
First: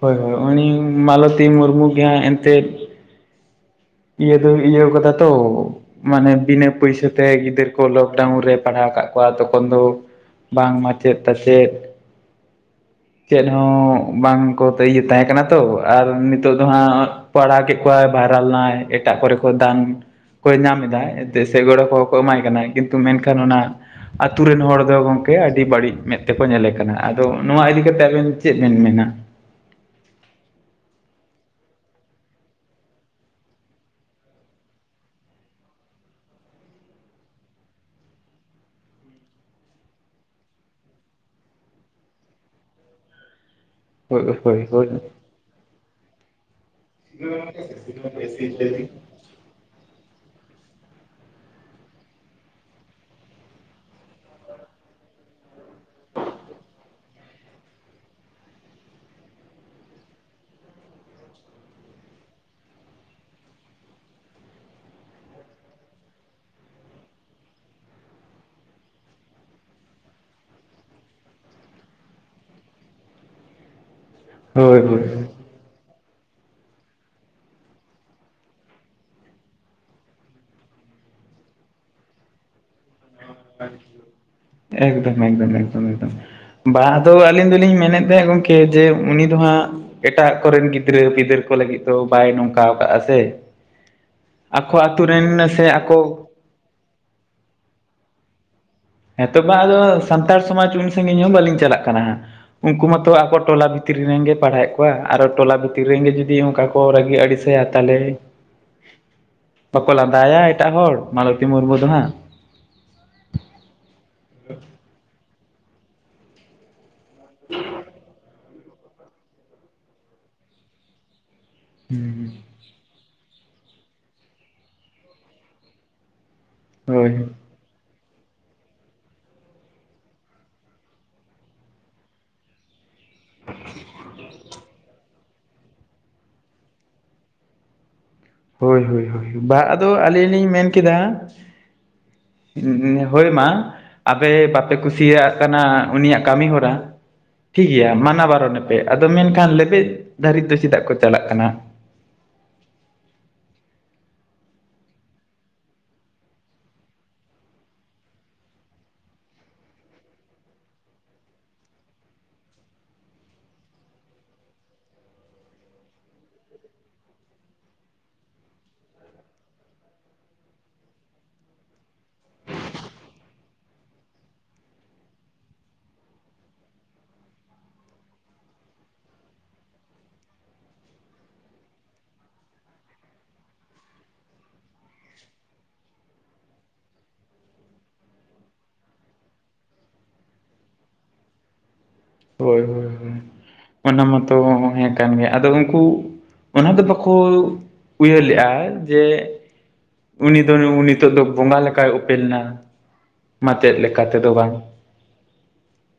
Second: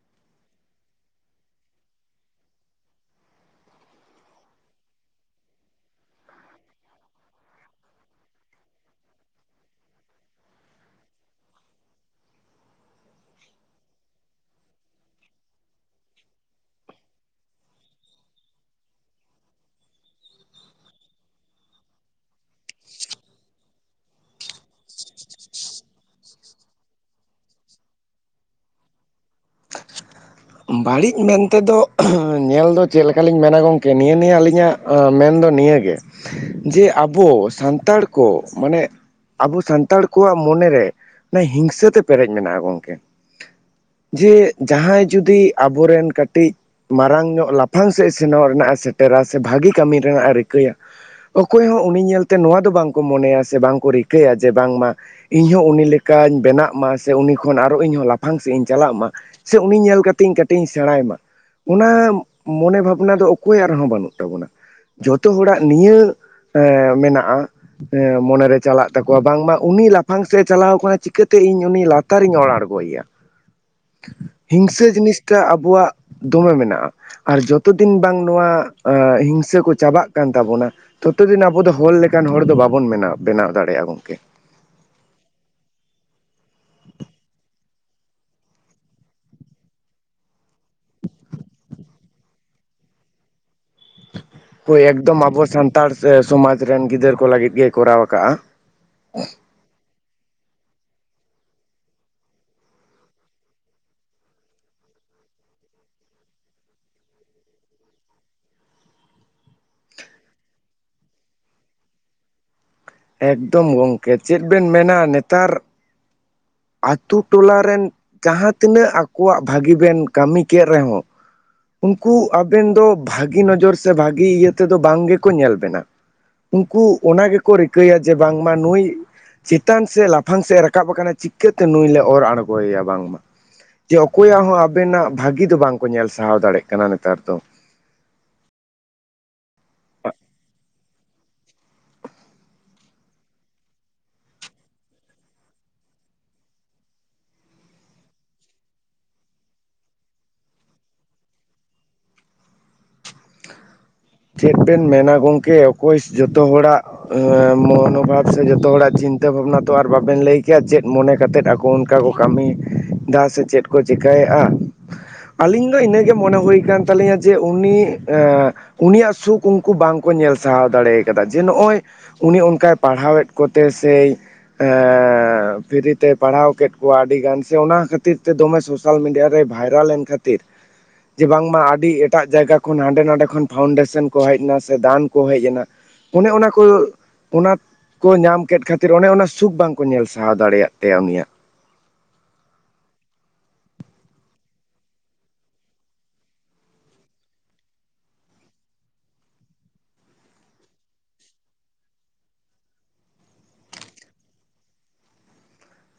ᱦᱳᱭ ᱦᱳᱭ ᱩᱱᱤ ᱢᱟᱞᱚᱛᱤ ᱢᱩᱨᱢᱩ ᱜᱮ ᱦᱟᱸᱜ ᱮᱱᱛᱮᱫ ᱤᱭᱟᱹ ᱫᱚ ᱤᱭᱟᱹᱣ ᱠᱟᱫᱟ ᱛᱚ ᱢᱟᱱᱮ ᱵᱤᱱᱟᱹ ᱯᱩᱭᱥᱟᱹᱛᱮ ᱜᱤᱫᱟᱹᱨ ᱠᱚ ᱞᱚᱠᱰᱟᱣᱩᱱ ᱨᱮ ᱯᱟᱲᱦᱟᱣ ᱠᱟᱜ ᱠᱚᱣᱟ ᱛᱚᱠᱷᱚᱱ ᱫᱚ ᱵᱟᱝ ᱢᱟᱪᱮᱫ ᱛᱟᱥᱮᱫ ᱪᱮᱫ ᱦᱚᱸ ᱵᱟᱝᱠᱚ ᱤᱭᱟᱹ ᱛᱟᱦᱮᱸ ᱠᱟᱱᱟ ᱛᱚ ᱟᱨ ᱱᱤᱛᱚᱜ ᱫᱚ ᱦᱟᱸᱜ ᱯᱟᱲᱟᱣ ᱠᱮᱫ ᱠᱚᱣᱟᱭ ᱵᱷᱟᱭᱨᱟᱞ ᱱᱟᱭ ᱮᱴᱟᱜ ᱠᱚᱨᱮ ᱠᱚ ᱫᱟᱱ ᱠᱚᱭ ᱧᱟᱢ ᱮᱫᱟᱭ ᱮᱱᱛᱮ ᱥᱮ ᱜᱚᱲᱚ ᱠᱚᱦᱚᱸ ᱠᱚ ᱮᱢᱟᱭ ᱠᱟᱱᱟ ᱠᱤᱱᱛᱩ ᱢᱮᱱᱠᱷᱟᱱ ᱚᱱᱟ ᱟᱹᱛᱩ ᱨᱮᱱ ᱦᱚᱲ ᱫᱚ ᱜᱚᱝᱠᱮ ᱟᱹᱰᱤ ᱵᱟᱹᱲᱤᱡ ᱢᱮᱸᱫ ᱛᱮᱠᱚ ᱧᱮᱞᱮ ᱠᱟᱱᱟ ᱟᱫᱚ ᱱᱚᱣᱟ ᱤᱫᱤ ᱠᱟ ᱛᱮ ᱟᱵᱮᱱ ᱪᱮᱫ ᱵᱮᱱ ᱢᱮᱱᱟ? ᱵᱟᱹᱲᱤᱡ ᱢᱮᱱᱛᱮ ᱫᱚ ᱧᱮᱞ ᱫᱚ ᱪᱮᱫ ᱞᱮᱠᱟ ᱞᱤᱧ ᱢᱮᱱᱟ ᱜᱚᱝᱠᱮ ᱱᱤᱭᱟᱹ ᱱᱤᱭᱟᱹ ᱟᱹᱞᱤᱧᱟᱜ ᱟᱸᱻ ᱢᱮᱱᱫᱚ ᱱᱤᱭᱟᱹ ᱜᱮ ᱡᱮ ᱟᱵᱚ ᱥᱟᱱᱛᱟᱲ ᱠᱚ ᱢᱟᱱᱮ ᱟᱵᱚ ᱥᱟᱱᱛᱟᱲ ᱠᱚᱣᱟᱜ ᱢᱚᱱᱮᱨᱮ ᱦᱤᱝᱥᱟᱹ ᱛᱮ ᱯᱮᱨᱮᱡᱽ ᱢᱮᱱᱟᱜᱼᱟ ᱜᱚᱝᱠᱮ ᱦᱳᱭ ᱡᱮ ᱦᱳᱭ ᱦᱳᱭ ᱡᱟᱦᱟᱸᱭ ᱡᱩᱫᱤ ᱟᱵᱚᱨᱮᱱ ᱠᱟᱹᱴᱤᱡ ᱢᱟᱨᱟᱝ ᱧᱚᱜ ᱞᱟᱯᱷᱟᱝ ᱥᱮᱫ ᱥᱮᱱᱚᱜ ᱨᱮᱱᱟᱜ ᱥᱮᱴᱮᱨᱟ ᱥᱮ ᱵᱷᱟᱜᱤ ᱠᱟᱹᱢᱤ ᱨᱮᱱᱟᱜ ᱮ ᱨᱤᱠᱟᱹᱭᱟ ᱚᱠᱚᱭ ᱦᱚᱸ ᱩᱱᱤ ᱧᱮᱞᱛᱮ ᱱᱚᱣᱟ ᱫᱚ ᱵᱟᱝᱠᱚ ᱢᱚᱱᱮᱭᱟ ᱥᱮ ᱵᱟᱝᱠᱚ ᱨᱤᱠᱟᱹᱭᱟ ᱡᱮ ᱵᱟᱝᱢᱟ ᱤᱧᱦᱚᱸ ᱩᱱᱤ ᱞᱮᱠᱟᱧ ᱵᱮᱱᱟᱜ ᱢᱟ ᱥᱮ ᱩᱱᱤ ᱠᱷᱚᱱ ᱟᱨᱚ ᱤᱧᱦᱚᱸ ᱞᱟᱯᱷᱟᱝ ᱥᱮᱫ ᱤᱧ ᱪᱟᱞᱟᱜ ᱢᱟ ᱥᱮ ᱩᱱᱤ ᱧᱮᱞ ᱠᱟᱛᱮᱧ ᱠᱟᱹᱴᱤᱡ ᱤᱧ ᱥᱮᱬᱟᱭ ᱢᱟ ᱚᱱᱟ ᱢᱚᱱᱮ ᱵᱷᱟᱵᱽᱱᱟ ᱫᱚ ᱚᱠᱚᱭᱟᱜ ᱨᱮᱦᱚᱸ ᱵᱟᱹᱱᱩᱜ ᱛᱟᱵᱚᱱᱟ ᱡᱚᱛᱚ ᱦᱚᱲᱟᱜ ᱱᱤᱭᱟᱹ ᱮᱸᱻ ᱢᱮᱱᱟᱜᱼᱟ ᱮᱸ ᱢᱚᱱᱮᱨᱮ ᱪᱟᱞᱟᱜ ᱛᱟᱠᱚᱣᱟ ᱵᱟᱝᱢᱟ ᱩᱱᱤ ᱞᱟᱯᱷᱟᱝ ᱥᱮᱫ ᱮ ᱪᱟᱞᱟᱣ ᱠᱟᱱᱟ ᱪᱤᱠᱟᱹ ᱛᱮ ᱤᱧ ᱩᱱᱤ ᱞᱟ ᱛᱟᱨ ᱤᱧ ᱚᱲ ᱟᱬᱜᱚᱭᱮᱭᱟ ᱦᱳᱭ ᱦᱤᱝᱥᱟᱹ ᱦᱳᱭ ᱡᱤᱱᱤᱥᱴᱟ ᱟᱵᱚᱣᱟᱜ ᱫᱚᱢᱮ ᱢᱮᱱᱟᱜᱼᱟ ᱟᱨ ᱡᱚᱛᱚ ᱫᱤᱱ ᱵᱟᱝ ᱱᱚᱣᱟ ᱦᱤᱝᱥᱟᱹ ᱠᱚ ᱪᱟᱵᱟᱜ ᱠᱟᱱ ᱛᱟᱵᱚᱱᱟ ᱛᱚᱛᱚ ᱫᱤᱱ ᱟᱵᱚ ᱫᱚ ᱦᱚᱲ ᱞᱮᱠᱟᱱ ᱦᱚᱲ ᱫᱚ ᱵᱟᱵᱚᱱ ᱵᱮᱱᱟᱣ ᱵᱮᱱᱟᱣ ᱫᱟᱲᱮᱭᱟᱜᱼᱟ ᱜᱚᱝᱠᱮ ᱮᱠᱫᱚᱢ ᱮᱠᱫᱚᱢ ᱮᱠᱫᱚᱢ ᱮᱠᱫᱚᱢ ᱵᱟ ᱟᱫᱚ ᱟᱹᱞᱤᱧ ᱫᱚᱞᱤᱧ ᱢᱮᱱᱮᱫ ᱛᱟᱦᱮᱸᱫ ᱜᱚᱝᱠᱮ ᱡᱮ ᱩᱱᱤ ᱫᱚ ᱦᱟᱸᱜ ᱮᱴᱟᱜ ᱠᱚᱨᱮᱱ ᱜᱤᱫᱽᱨᱟᱹ ᱯᱤᱫᱟᱹᱨ ᱠᱚ ᱞᱟᱹᱜᱤᱫ ᱫᱚ ᱵᱟᱭ ᱱᱚᱝᱠᱟ ᱟᱠᱟᱜ-ᱟ ᱥᱮ? ᱟᱠᱚ ᱦᱳᱭ ᱟᱛᱳ ᱮᱠᱫᱚᱢ ᱨᱮᱱ ᱟᱵᱚ ᱥᱮ ᱥᱟᱱᱛᱟᱲ ᱟᱠᱚ ᱥᱚᱢᱟᱡ ᱨᱮᱱ ᱜᱤᱫᱽᱟᱹᱨ ᱠᱚ ᱞᱟᱹᱜᱤᱫ ᱜᱮ ᱠᱚᱨᱟᱣ ᱟᱠᱟᱜ-ᱟ᱾ ᱦᱮᱸ ᱛᱚᱵᱟ ᱟᱫᱚ ᱥᱟᱱᱛᱟᱲ ᱥᱚᱢᱟᱡᱽ ᱩᱱ ᱥᱟᱜᱤᱧ ᱦᱚᱸ ᱵᱟᱹᱞᱤᱧ ᱪᱟᱞᱟᱜ ᱠᱟᱱᱟ ᱦᱟᱸᱜ ᱩᱱᱠᱩ ᱢᱟᱛᱚ ᱟᱠᱚ ᱴᱚᱞᱟ ᱵᱷᱤᱛᱨᱤ ᱨᱮᱱᱜᱮ ᱯᱟᱲᱦᱟᱣᱮᱫ ᱠᱚᱣᱟ ᱟᱨᱚ ᱴᱚᱞᱟ ᱵᱷᱤᱛᱤᱨ ᱨᱮ ᱨᱮᱱᱜᱮ ᱡᱩᱫᱤ ᱚᱱᱠᱟ ᱠᱚ ᱨᱟᱹᱜᱤ ᱟᱹᱲᱤᱥᱟ ᱛᱟᱦᱞᱮ [inaudible] ᱵᱟᱠᱚ ᱞᱟᱸᱫᱟᱭᱟ ᱮᱴᱟᱜ ᱦᱚᱲ ᱢᱟᱞᱚᱛᱤ ᱢᱩᱨᱢᱩ ᱫᱚ ᱦᱟᱸᱜ? ᱮᱠᱫᱚᱢ ᱜᱚᱢᱠᱮ ᱪᱮᱫ ᱵᱮᱱ ᱢᱮᱱᱟ ᱱᱮᱛᱟᱨ ᱟᱹᱛᱩ ᱴᱚᱞᱟᱨᱮᱱ ᱡᱟᱦᱟᱸ ᱛᱤᱱᱟᱹᱜ ᱟᱠᱚᱣᱟᱜ ᱵᱷᱟᱹᱜᱤ ᱵᱮᱱ ᱠᱟᱹᱢᱤ ᱠᱮᱫ ᱨᱮᱦᱚᱸ ᱩᱱᱠᱩ ᱟᱵᱮᱱ ᱫᱚ ᱵᱷᱟᱹᱜᱤ ᱱᱚᱡᱚᱨ ᱥᱮ ᱵᱷᱟᱜᱤ ᱤᱭᱟᱹ ᱛᱮᱫᱚ ᱵᱟᱝ ᱜᱮᱠᱚ ᱧᱮᱞ ᱵᱮᱱᱟ ᱩᱱᱠᱩ ᱦᱳᱭ ᱚᱱᱟ ᱜᱮ ᱠᱚ ᱨᱤᱠᱟᱹᱭᱟ ᱡᱮ ᱵᱟᱝᱢᱟ ᱱᱩᱭ ᱪᱮᱛᱟᱱ ᱥᱮ ᱞᱟᱯᱷᱟᱝ ᱥᱮᱫ ᱨᱟᱠᱟᱵ ᱟᱠᱟᱱᱟ ᱪᱤᱠᱟᱹᱛᱮ ᱱᱩᱭ ᱞᱮ ᱚᱨ ᱟᱬᱜᱚᱭᱮᱭᱟ ᱵᱟᱝᱢᱟ ᱡᱮ ᱚᱠᱚᱭᱟᱜ ᱦᱚᱸ ᱟᱵᱮᱱᱟᱜ ᱵᱷᱟᱹᱜᱤ ᱫᱚ ᱵᱟᱝ ᱠᱚ ᱧᱮᱞ ᱥᱟᱦᱟᱣ ᱫᱟᱲᱮᱭᱟᱜ ᱠᱟᱱᱟ ᱱᱮᱛᱟᱨ ᱫᱚ ᱦᱳᱭ ᱦᱳᱭ ᱦᱳᱭ ᱵᱟᱝ ᱟᱫᱚ ᱟᱹᱞᱤᱧ ᱞᱤᱧ ᱢᱮᱱ ᱠᱮᱫᱟ ᱦᱳᱭ ᱢᱟ ᱟᱯᱮ ᱵᱟᱯᱮ ᱠᱩᱥᱤᱭᱟᱜ ᱠᱟᱱᱟ ᱩᱱᱤᱭᱟᱜ ᱠᱟᱹᱢᱤ ᱦᱚᱨᱟ ᱴᱷᱤᱠ ᱜᱮᱭᱟ ᱢᱟᱱᱟ ᱵᱟᱨᱚᱱᱮᱯᱮ ᱟᱫᱚ ᱢᱮᱱᱠᱷᱟᱱ ᱞᱮᱵᱮᱫ ᱫᱷᱟᱹᱨᱤᱡ ᱫᱚ ᱪᱮᱫᱟᱜ ᱠᱚ ᱪᱟᱞᱟᱜ ᱠᱟᱱᱟ ᱪᱮᱫ ᱵᱮᱱ ᱢᱮᱱᱟ ᱜᱚᱝᱠᱮ ᱚᱠᱚᱭ ᱡᱚᱛᱚ ᱦᱚᱲᱟᱜ ᱢᱚᱱᱳᱵᱷᱟᱵ ᱥᱮ ᱡᱚᱛᱚ ᱦᱚᱲᱟᱜ ᱪᱤᱱᱛᱟᱹ ᱵᱷᱟᱵᱱᱟ ᱛᱚ ᱟᱨ ᱵᱟᱵᱮᱱ ᱞᱟᱹᱭ ᱠᱮᱭᱟ ᱪᱮᱫ ᱩᱱ ᱚᱱᱠᱟ ᱠᱚ ᱠᱟᱹᱢᱤᱭᱮᱫᱟ ᱥᱮ ᱪᱮᱫ ᱠᱚ ᱪᱤᱠᱟᱹᱭᱮᱫ-ᱟ ᱟᱹᱞᱤᱧ ᱫᱚ ᱤᱱᱟᱹᱜᱮ ᱢᱚᱱᱮ ᱦᱩᱭ ᱠᱟᱱ ᱛᱟᱹᱞᱤᱧᱟ ᱡᱮ ᱩᱱᱤ ᱩᱱᱤᱭᱟᱜ ᱥᱩᱠ ᱩᱱᱠᱩ ᱵᱟᱝ ᱠᱚ ᱧᱮᱞ ᱥᱟᱦᱟᱣ ᱫᱟᱲᱮ ᱠᱟᱫᱟ ᱡᱮ ᱱᱚᱜ-ᱚᱭ ᱩᱱᱤ ᱚᱱᱠᱟᱭ ᱯᱟᱲᱦᱟᱣᱮᱫ ᱠᱚᱛᱮ ᱥᱮ ᱦᱮᱻ ᱯᱷᱤᱨᱤ ᱛᱮᱭ ᱯᱟᱲᱦᱟᱣ ᱠᱮᱫ ᱠᱚᱣᱟ ᱟᱹᱰᱤ ᱜᱟᱱ ᱥᱮ ᱚᱱᱟ ᱠᱷᱟᱹᱛᱤᱨ ᱛᱮ ᱫᱚᱢᱮ ᱥᱳᱥᱟᱞ ᱢᱤᱰᱤᱭᱟ ᱨᱮ ᱵᱷᱟᱭᱨᱟᱞ ᱮᱱ ᱠᱷᱟᱹᱛᱤᱨ ᱡᱮ ᱵᱟᱝ ᱢᱟ ᱟᱹᱰᱤ ᱮᱴᱟᱜ ᱡᱟᱭᱜᱟ ᱠᱷᱚᱱ ᱦᱟᱸᱰᱮ ᱱᱟᱰᱮ ᱠᱷᱚᱱ ᱯᱷᱟᱣᱩᱱᱰᱮᱥᱚᱱ ᱠᱚ ᱦᱮᱡ ᱮᱱᱟ ᱥᱮ ᱫᱟᱱ ᱠᱚ ᱦᱮᱡ ᱮᱱᱟ ᱚᱱᱮ ᱚᱱᱟ ᱠᱚ ᱚᱱᱟ ᱠᱚ ᱧᱟᱢ ᱠᱮᱫ ᱠᱷᱟᱹᱛᱤᱨ ᱚᱱᱮ ᱚᱱᱟ ᱥᱩᱠ ᱵᱟᱝ ᱠᱚ ᱧᱮᱞ ᱥᱟᱦᱟᱣ ᱫᱟᱲᱮᱭᱟᱜ ᱛᱟᱭᱟ ᱩᱱᱤᱭᱟᱜ ᱦᱳᱭ ᱦᱳᱭ ᱚᱱᱟ ᱢᱟᱛᱚ ᱦᱮᱸ ᱠᱟᱱ ᱜᱮᱭᱟ ᱟᱫᱚ ᱩᱱᱠᱩ ᱚᱱᱟ ᱫᱚ ᱵᱟᱠᱚ ᱩᱭᱦᱟᱹᱨ ᱞᱮᱜ-ᱟ ᱡᱮ ᱩᱱᱤ ᱫᱚ ᱱᱤᱛᱚᱜ ᱫᱚ ᱵᱚᱸᱜᱟ ᱞᱮᱠᱟᱭ ᱩᱯᱮᱞ ᱮᱱᱟ ᱢᱟᱪᱮᱫ ᱞᱮᱠᱟ ᱛᱮᱫᱚ ᱵᱟᱝ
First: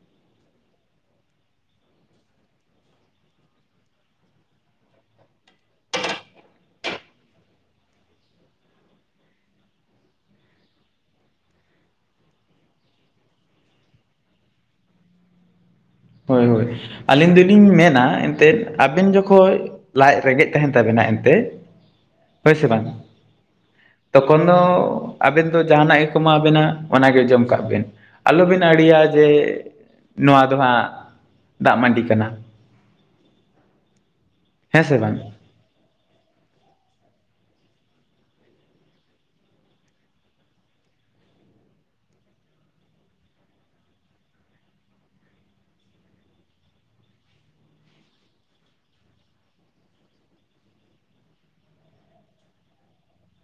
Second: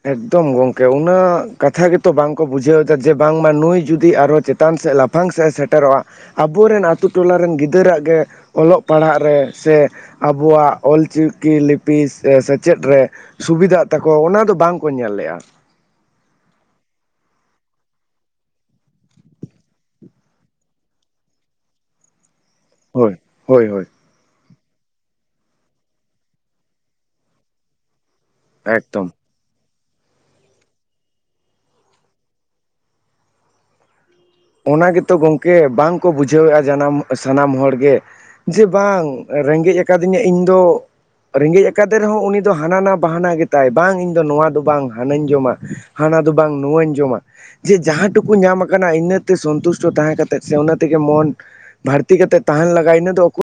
ᱮᱠᱫᱚᱢ ᱜᱚᱝᱠᱮ ᱩᱱᱟᱹᱜ ᱠᱟᱛᱷᱟ ᱜᱮᱛᱚ ᱵᱟᱝᱠᱚ ᱵᱩᱡᱷᱟᱹᱣ ᱮᱫᱟ ᱡᱮ ᱵᱟᱝᱢᱟ ᱱᱩᱭ ᱡᱩᱫᱤ ᱟᱨᱦᱚ ᱪᱮᱛᱟᱱ ᱥᱮᱫ ᱞᱟᱯᱷᱟᱝ ᱞᱟᱯᱷᱟᱝ ᱥᱮᱫ ᱮ ᱥᱮᱴᱮᱨᱚᱜ-ᱟ ᱟᱵᱚᱨᱮᱱ ᱟᱛᱳ ᱴᱚᱞᱟ ᱨᱮᱱ ᱜᱤᱫᱟᱹᱨᱟᱜ ᱜᱮ ᱚᱞᱚᱜ ᱯᱟᱲᱦᱟᱜ ᱨᱮ ᱥᱮ ᱟᱵᱚᱣᱟᱜ ᱚᱞᱪᱤᱠᱤ ᱞᱤᱯᱤ ᱥᱮᱪᱮᱫ ᱨᱮ ᱥᱩᱵᱤᱫᱷᱟᱜ ᱛᱟᱠᱚᱣᱟ ᱚᱱᱟ ᱫᱚ ᱵᱟᱝ ᱠᱚ ᱧᱮᱞ ᱞᱮᱫ-ᱟ ᱦᱳᱭ ᱦᱳᱭ ᱟᱹᱞᱤᱧ ᱫᱚ ᱞᱤᱧ ᱢᱮᱱᱟ ᱮᱱᱛᱮᱫ ᱟᱵᱮᱱ ᱡᱚᱠᱷᱚᱱ ᱞᱟᱡ ᱨᱮᱸᱜᱮᱡ ᱛᱟᱦᱮᱱ ᱛᱟᱵᱤᱱᱟ ᱮᱱᱛᱮ ᱦᱳᱭ ᱥᱮ ᱵᱟᱝ ᱦᱳᱭ ᱦᱳᱭ ᱦᱳᱭ ᱛᱚᱠᱷᱚᱱ ᱫᱚ ᱟᱵᱮᱱ ᱫᱚ ᱡᱟᱦᱟᱸᱱᱟᱜ ᱜᱮᱠᱚ ᱮᱢᱟ ᱵᱮᱱᱟ ᱚᱱᱟ ᱜᱮ ᱡᱚᱢ ᱠᱟᱜ ᱵᱤᱱ ᱟᱞᱚᱵᱤᱱ ᱟᱹᱲᱤᱭᱟ ᱮᱠᱫᱚᱢ ᱡᱮ ᱱᱚᱣᱟ ᱫᱚ ᱦᱟᱸᱜ ᱫᱟᱜ ᱢᱟᱺᱰᱤ ᱠᱟᱱᱟ ᱦᱮᱸ ᱚᱱᱟ ᱥᱮ ᱜᱮᱛᱚ ᱵᱟᱝ ᱜᱚᱝᱠᱮ ᱵᱟᱝᱠᱚ ᱵᱩᱡᱷᱟᱹᱣᱮᱫ-ᱟ ᱡᱟᱱᱟᱢ ᱥᱟᱱᱟᱢ ᱦᱚᱲ ᱜᱮ ᱡᱮ ᱵᱟᱝ ᱨᱮᱸᱜᱮᱡ ᱟᱠᱟᱫᱤᱧᱟ ᱤᱧ ᱫᱚ ᱨᱮᱸᱜᱮᱡ ᱟᱠᱟᱫᱮ ᱨᱮᱦᱚᱸ ᱩᱱᱤ ᱫᱚ ᱦᱟᱱᱟ ᱱᱟᱣᱟ ᱵᱟᱦᱟᱱᱟ ᱜᱮᱛᱟᱭ ᱵᱟᱝ ᱤᱧ ᱫᱚ ᱱᱚᱣᱟ ᱫᱚ ᱵᱟᱝ ᱦᱟᱱᱟᱧ ᱡᱚᱢᱟ ᱦᱟᱱᱟ ᱫᱚ ᱵᱟᱝ ᱱᱚᱣᱟᱧ ᱡᱚᱢᱟ ᱡᱮ ᱡᱟᱦᱟᱸ ᱴᱩᱠᱩ ᱧᱟᱢ ᱟᱠᱟᱱᱟ ᱤᱱᱟᱹ ᱥᱚᱱᱛᱩᱥᱴᱚ ᱛᱟᱦᱮᱸ ᱠᱟᱛᱮ ᱥᱮ ᱚᱱᱟ ᱛᱮᱜᱮ ᱢᱚᱱ ᱵᱷᱟᱨᱛᱤ ᱠᱟᱛᱮ ᱛᱟᱦᱮᱱ ᱞᱟᱜᱟᱭ ᱤᱱᱟᱹ ᱫᱚ